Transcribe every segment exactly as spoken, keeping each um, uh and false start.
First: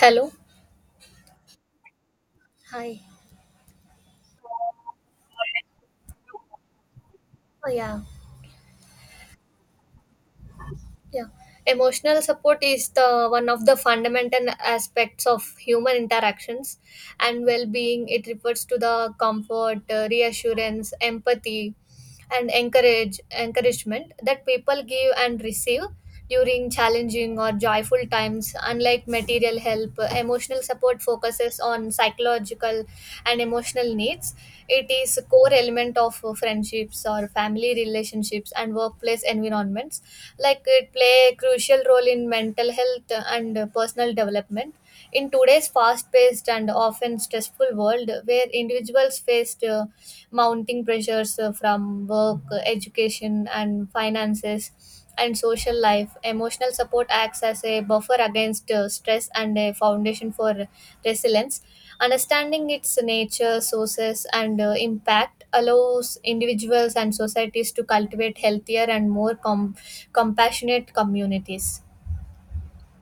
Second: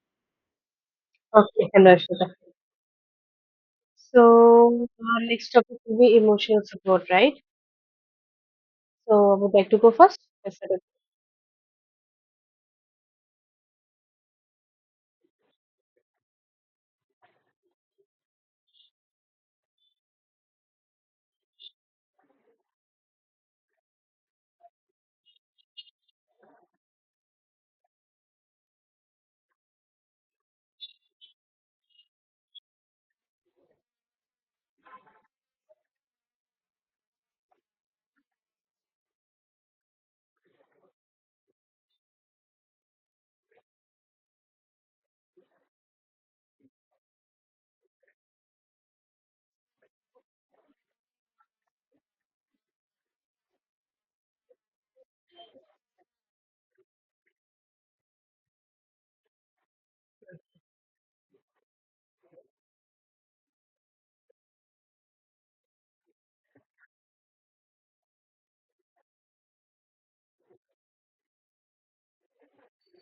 Hello. Okay, Hanrashita. Hi. So our next topic will be emotional support, right? Oh, yeah. So I would like to go first. Yes, sir. Yeah, emotional support is the one of the fundamental aspects of human interactions and well-being. It refers to the comfort, uh, reassurance, empathy, and encourage encouragement that people give and receive during challenging or joyful times. Unlike material help, uh, emotional support focuses on psychological and emotional needs. It is a core element of uh, friendships or family relationships and workplace environments, like it play a crucial role in mental health and personal development in today's fast paced and often stressful world where individuals face uh, mounting pressures uh, from work, uh, education, and finances, and social life. Emotional support acts as a buffer against uh, stress and a foundation for resilience. Understanding its nature, sources, and uh, impact allows individuals and societies to cultivate healthier and more com- compassionate communities.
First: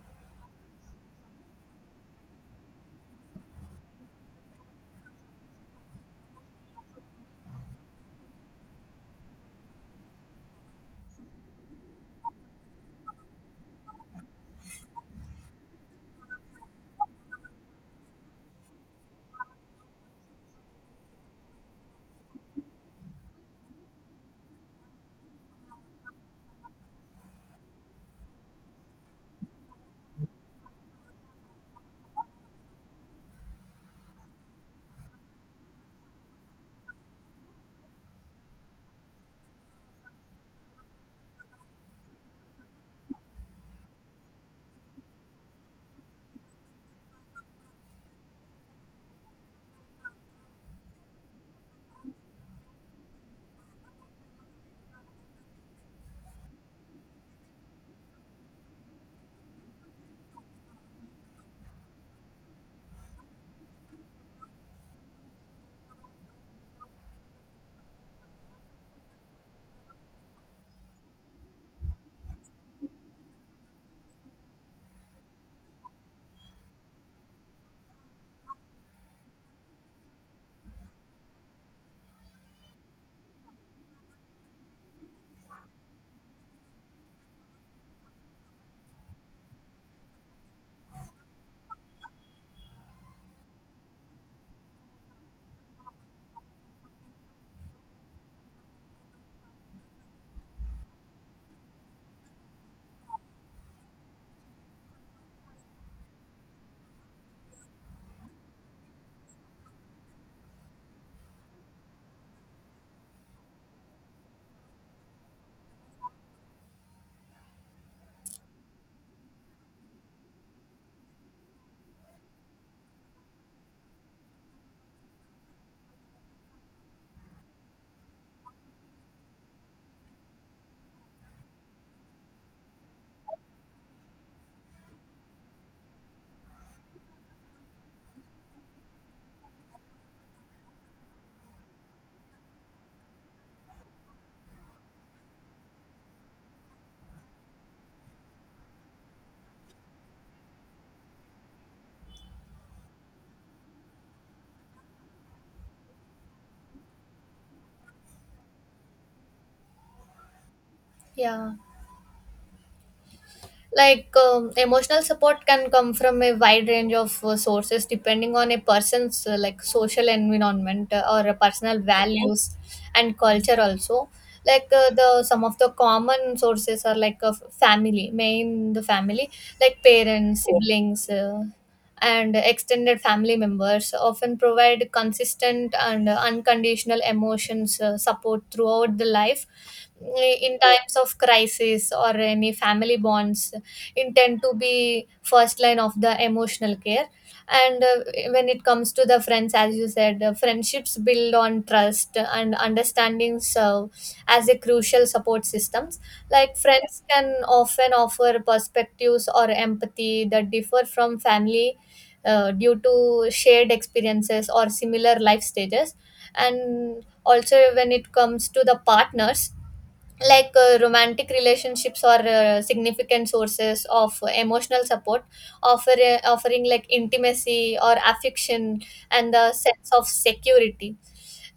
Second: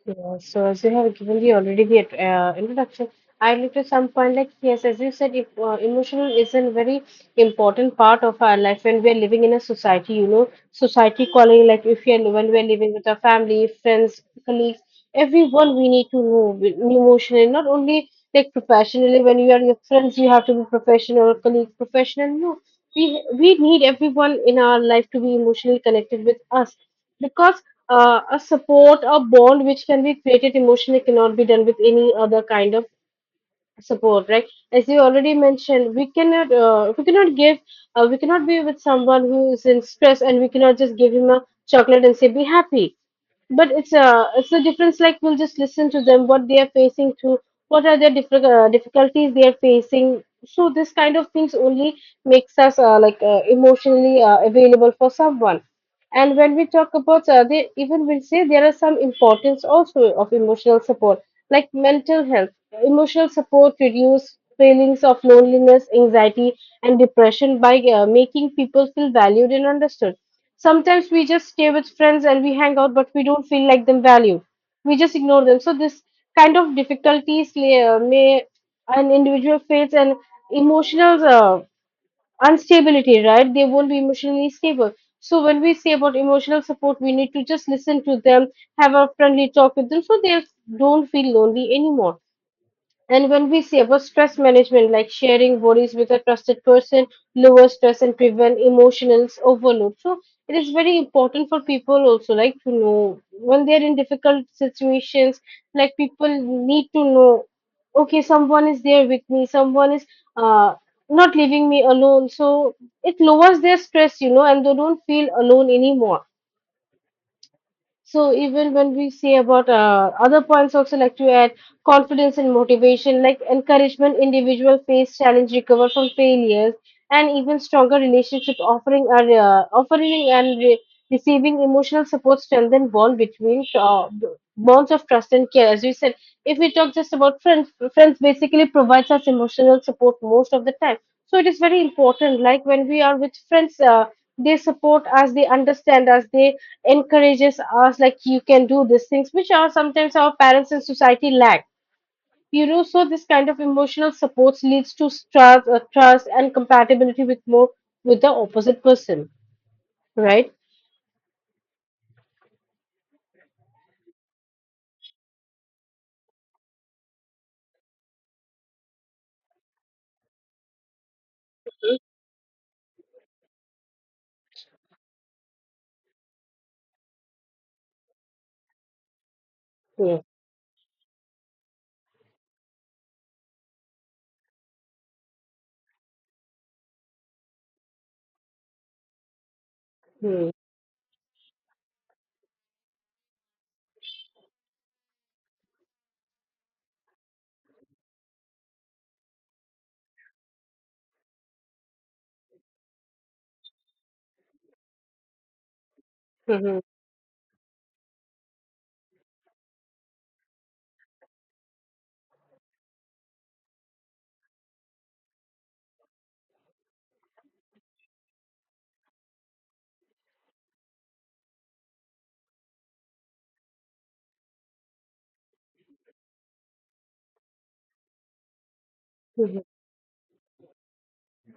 Yeah, so as you have given the already the uh, introduction, I looked at some point like yes, as you said, if uh, emotional is a very important part of our life when we are living in a society, you know, society calling like if we are when we are living with our family, friends, colleagues, everyone we need to know with- emotionally, not only like professionally. When you are your friends, you have to be professional, colleagues professional. No, we we need everyone in our life to be emotionally connected with us because uh, a support, a bond which can be created emotionally cannot be done with any other kind of support, right? As you already mentioned, we cannot uh, we cannot give uh, we cannot be with someone who is in stress, and we cannot just give him a chocolate and say be happy. But it's a it's a difference, like we'll just listen to them what they are facing through, what are their diffi- uh, difficulties they are facing. So this kind of things only makes us uh, like uh, emotionally uh, available for someone. And when we talk about uh, they even will say there are some importance also of emotional support, like mental health, emotional support reduce feelings of loneliness, anxiety, and depression by uh, making people feel valued and understood. Sometimes we just stay with friends and we hang out, but we don't feel like them valued. We just ignore them. So this kind of difficulties lay- uh, may an individual face and emotional. Uh, Unstability, right? They won't be emotionally stable. So when we say about emotional support, we need to just listen to them, have a friendly talk with them so they don't feel lonely anymore. And when we say about stress management, like sharing worries with a trusted person, lower stress and prevent emotional overload. So it is very important for people also like to know when they're in difficult situations, like people need to know, okay, someone is there with me, someone is uh, not leaving me alone. So it lowers their stress, you know, and they don't feel alone anymore. So even when we say about uh, other points also, like to add confidence and motivation, like encouragement, individual face challenge, recover from failures, and even stronger relationship offering are uh, offering and re- receiving emotional support strengthen bond between uh, bonds of trust and care. As we said, if we talk just about friends, friends basically provides us emotional support most of the time. So it is very important. Like when we are with friends, uh, they support us, they understand us, they encourages us like you can do these things, which are sometimes our parents and society lack, you know. So this kind of emotional supports leads to trust, uh, trust and compatibility with more with the opposite person, right? Yeah. Like um, emotional support can come from a wide range of uh, sources depending on a person's uh, like social environment uh, or uh, personal values and culture also, like uh, the some of the common sources are like uh, family, main the family, like Yeah. parents, siblings, uh, and extended family members often provide consistent and uh, unconditional emotions uh, support throughout the life Hmm. in times of crisis, or any family bonds intend to be first line of the emotional care. And uh, when it comes to the friends, as you said, uh, friendships build on trust and understanding serve as a crucial support systems, like Mhm. friends can often offer perspectives or empathy that differ from family uh, due to shared experiences or similar life stages. And also when it comes to the partners, like uh, romantic relationships or uh, significant sources of emotional support offer, uh, offering like intimacy or affection and the Mhm. sense of security.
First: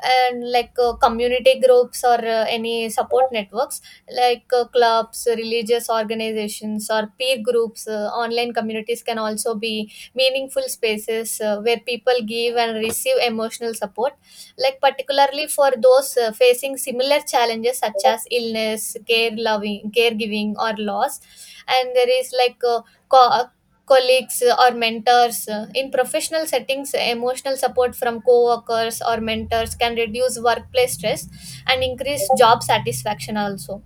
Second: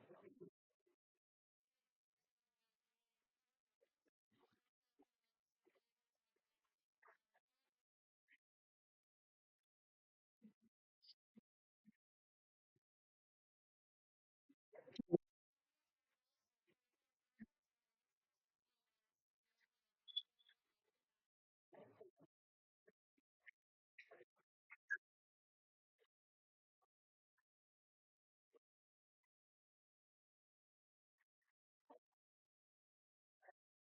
And like uh, community groups or uh, any support networks, like uh, clubs, religious organizations or peer groups, uh, online communities can also be meaningful spaces uh, where people give and receive emotional support, like particularly for those uh, facing similar challenges such as illness care, loving, caregiving or loss. And there is like uh, co- colleagues or mentors. In professional settings, emotional support from co-workers or mentors can reduce workplace stress and increase job satisfaction also.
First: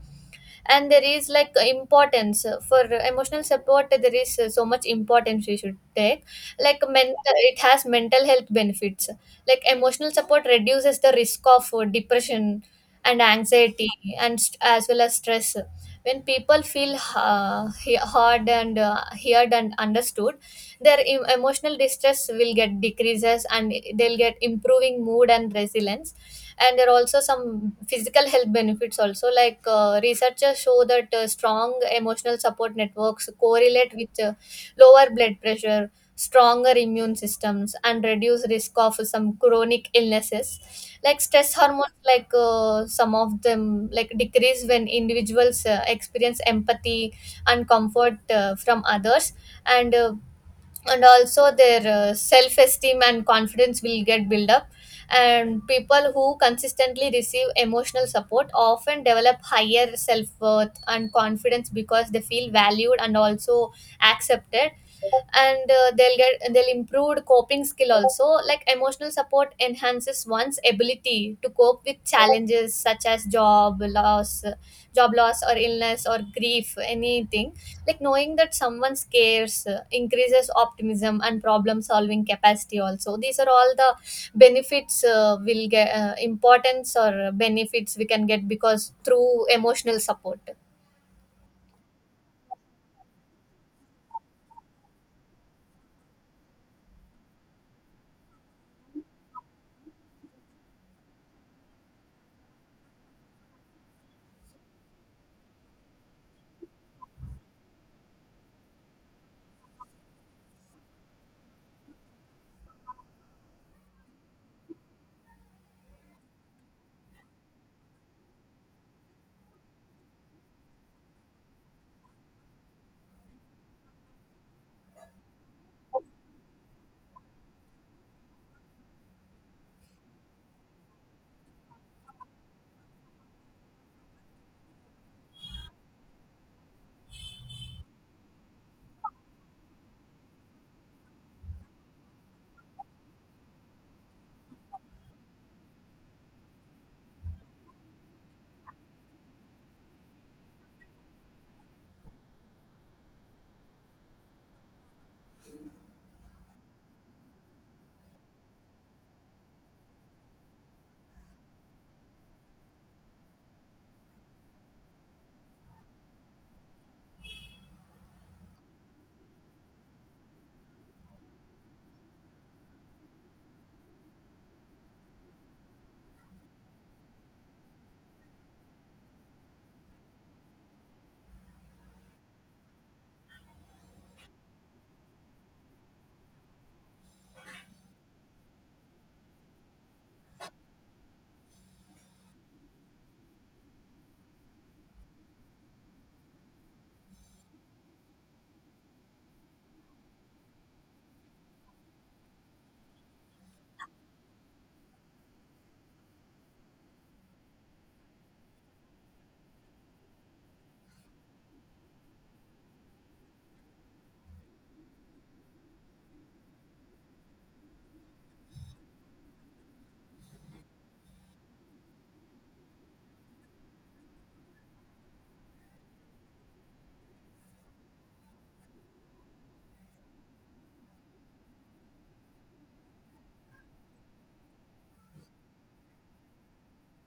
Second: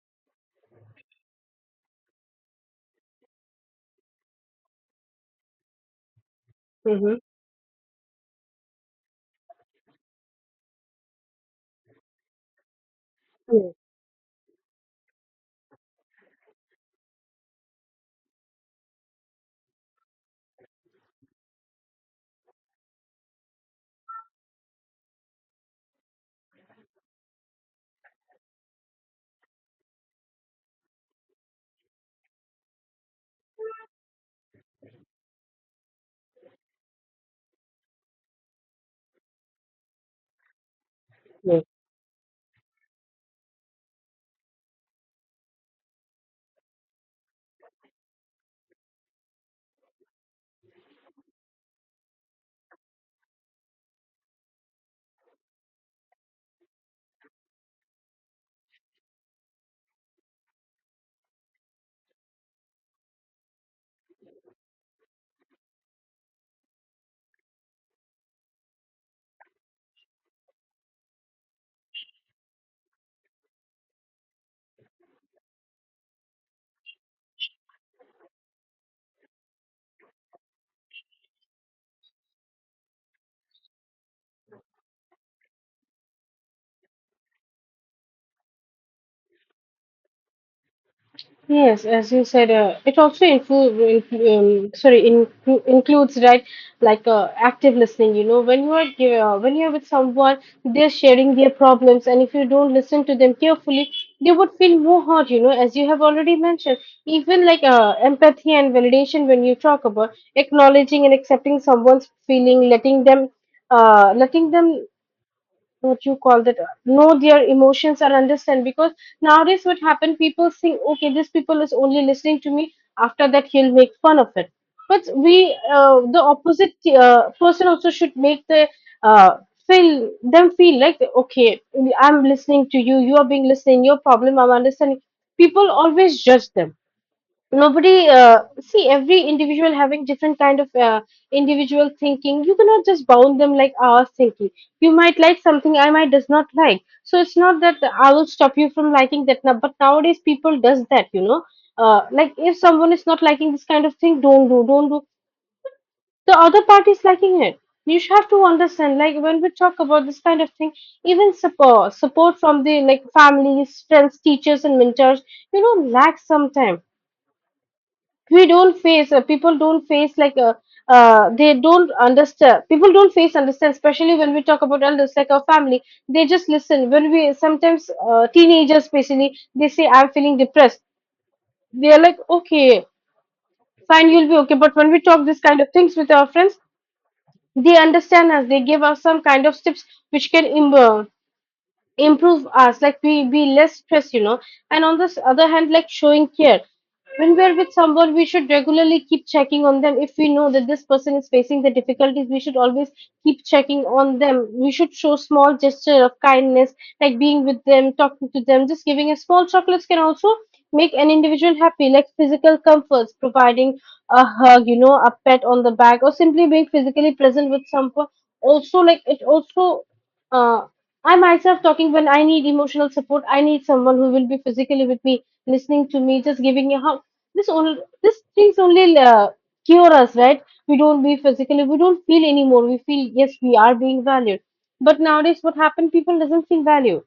And there is like importance for emotional support, there is so much importance we should take, like Mhm. mental, it has mental health benefits, like emotional support reduces the risk of uh, depression and anxiety and st- as well as stress. When people feel uh, he- heard and uh, heard and understood, their em- emotional distress will get decreases and they'll get improving mood and resilience. And there are also some physical health benefits also, like uh, researchers show that uh, strong emotional support networks correlate with uh, lower blood pressure, stronger immune systems and reduce risk of some chronic illnesses, like stress Mhm. hormones, like uh, some of them like decrease when individuals uh, experience empathy and comfort uh, from others. And uh, and also their uh, self esteem and confidence will get built up, and people who consistently receive emotional support often develop higher self worth and confidence because they feel valued and also accepted. And uh, they'll get, they'll improved coping skill also, like emotional support enhances one's ability to cope with challenges such as job loss job loss or illness or grief, anything. Like knowing that someone cares uh, increases optimism and problem solving capacity also. These are all the benefits uh, will get, uh, importance or benefits we can get because through emotional support. Yes, as you said, uh, it also include, um, sorry, inclu- includes, right? Like uh, active listening. You know, when you are ge- uh, when you are with someone, they're sharing their problems, and if you don't listen to them carefully, they would feel more hurt. You know, as you have already mentioned, even like uh, empathy and validation, when you talk about acknowledging and accepting someone's feeling, letting them, uh, letting them what you call that uh, know their emotions or understand. Because nowadays what happen, people think okay, this people is only listening to me, after that he'll make fun of it. But we, uh, the opposite uh, person also should make the uh, feel them feel like okay, I'm listening to you, you are being listening your problem, I'm understanding. People always judge them. Nobody, uh, see every individual having different kind of uh, individual thinking. You cannot just bound them like our thinking. You might like something, I might does not like, so it's not that I will stop you from liking that. Now, but nowadays people does that, you know. Uh, like if someone is not liking this kind of thing, don't do, don't do. The other party is liking it. You should have to understand, like when we talk about this kind of thing, even support support from the like families, friends, teachers, and mentors, you know, lack sometimes. We don't face, uh, people don't face like uh, uh, they don't understand, people don't face understand, especially when we talk about elders like our family. They just listen when we sometimes, uh, teenagers basically, they say I'm feeling depressed. They're like okay, fine, you'll be okay. But when we talk this kind of things with our friends, they understand us, they give us some kind of tips which can im- uh, improve us, like we be less stressed, you know. And on this other hand, like showing care, when we're with someone we should regularly keep checking on them. If we know that this person is facing the difficulties, we should always keep checking on them. We should show small gesture of kindness, like being with them, talking to them, just giving a small chocolates can also make an individual happy. Like physical comforts, providing a hug, you know, a pat on the back, or simply being physically present with someone also, like it also, uh, I myself talking, when I need emotional support, I need someone who will be physically with me, listening to me, just giving a hug. This only, this things only, uh, cure us, right? We don't be physically, we don't feel anymore. We feel yes, we are being valued. But nowadays, what happened? People doesn't feel valued.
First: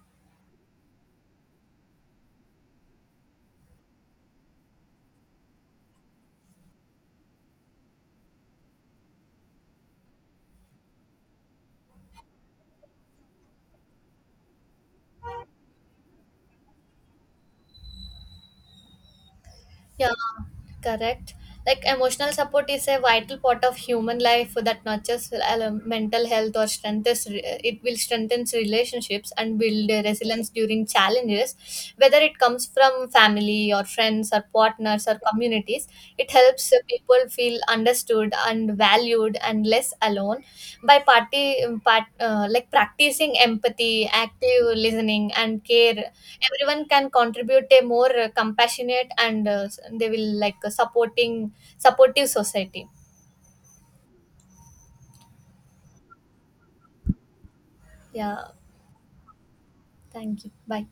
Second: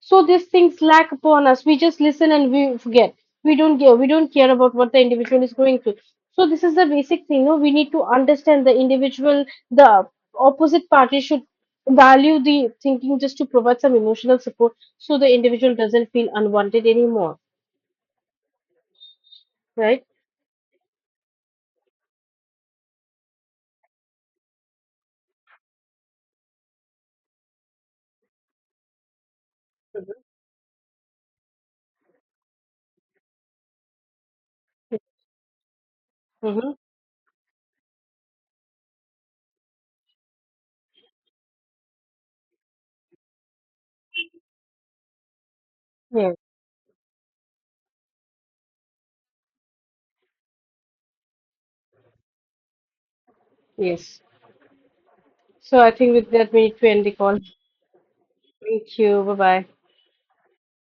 So these things lack upon us. We just listen and we forget. We don't care. We don't care about what the individual is going through. So this is the basic thing. No, we need to understand the individual. The opposite party should value the thinking just to provide some emotional support, so the individual doesn't feel unwanted anymore. Right? Yeah, correct. Like emotional support is a vital part of human life that nurtures uh, mental health or strengthens it will strengthens relationships and build uh, Mm-hmm. resilience during challenges, whether it comes from family or friends or partners or communities. It Mm-hmm. helps uh, people feel understood and valued and less alone. By party um, part, uh, like practicing empathy, active listening and care, Yeah. everyone can contribute a more uh, compassionate and uh, they will like a supporting supportive society. Yes. So I think with that we need to end the call. Yeah, Thank you. Bye bye. thank you, bye.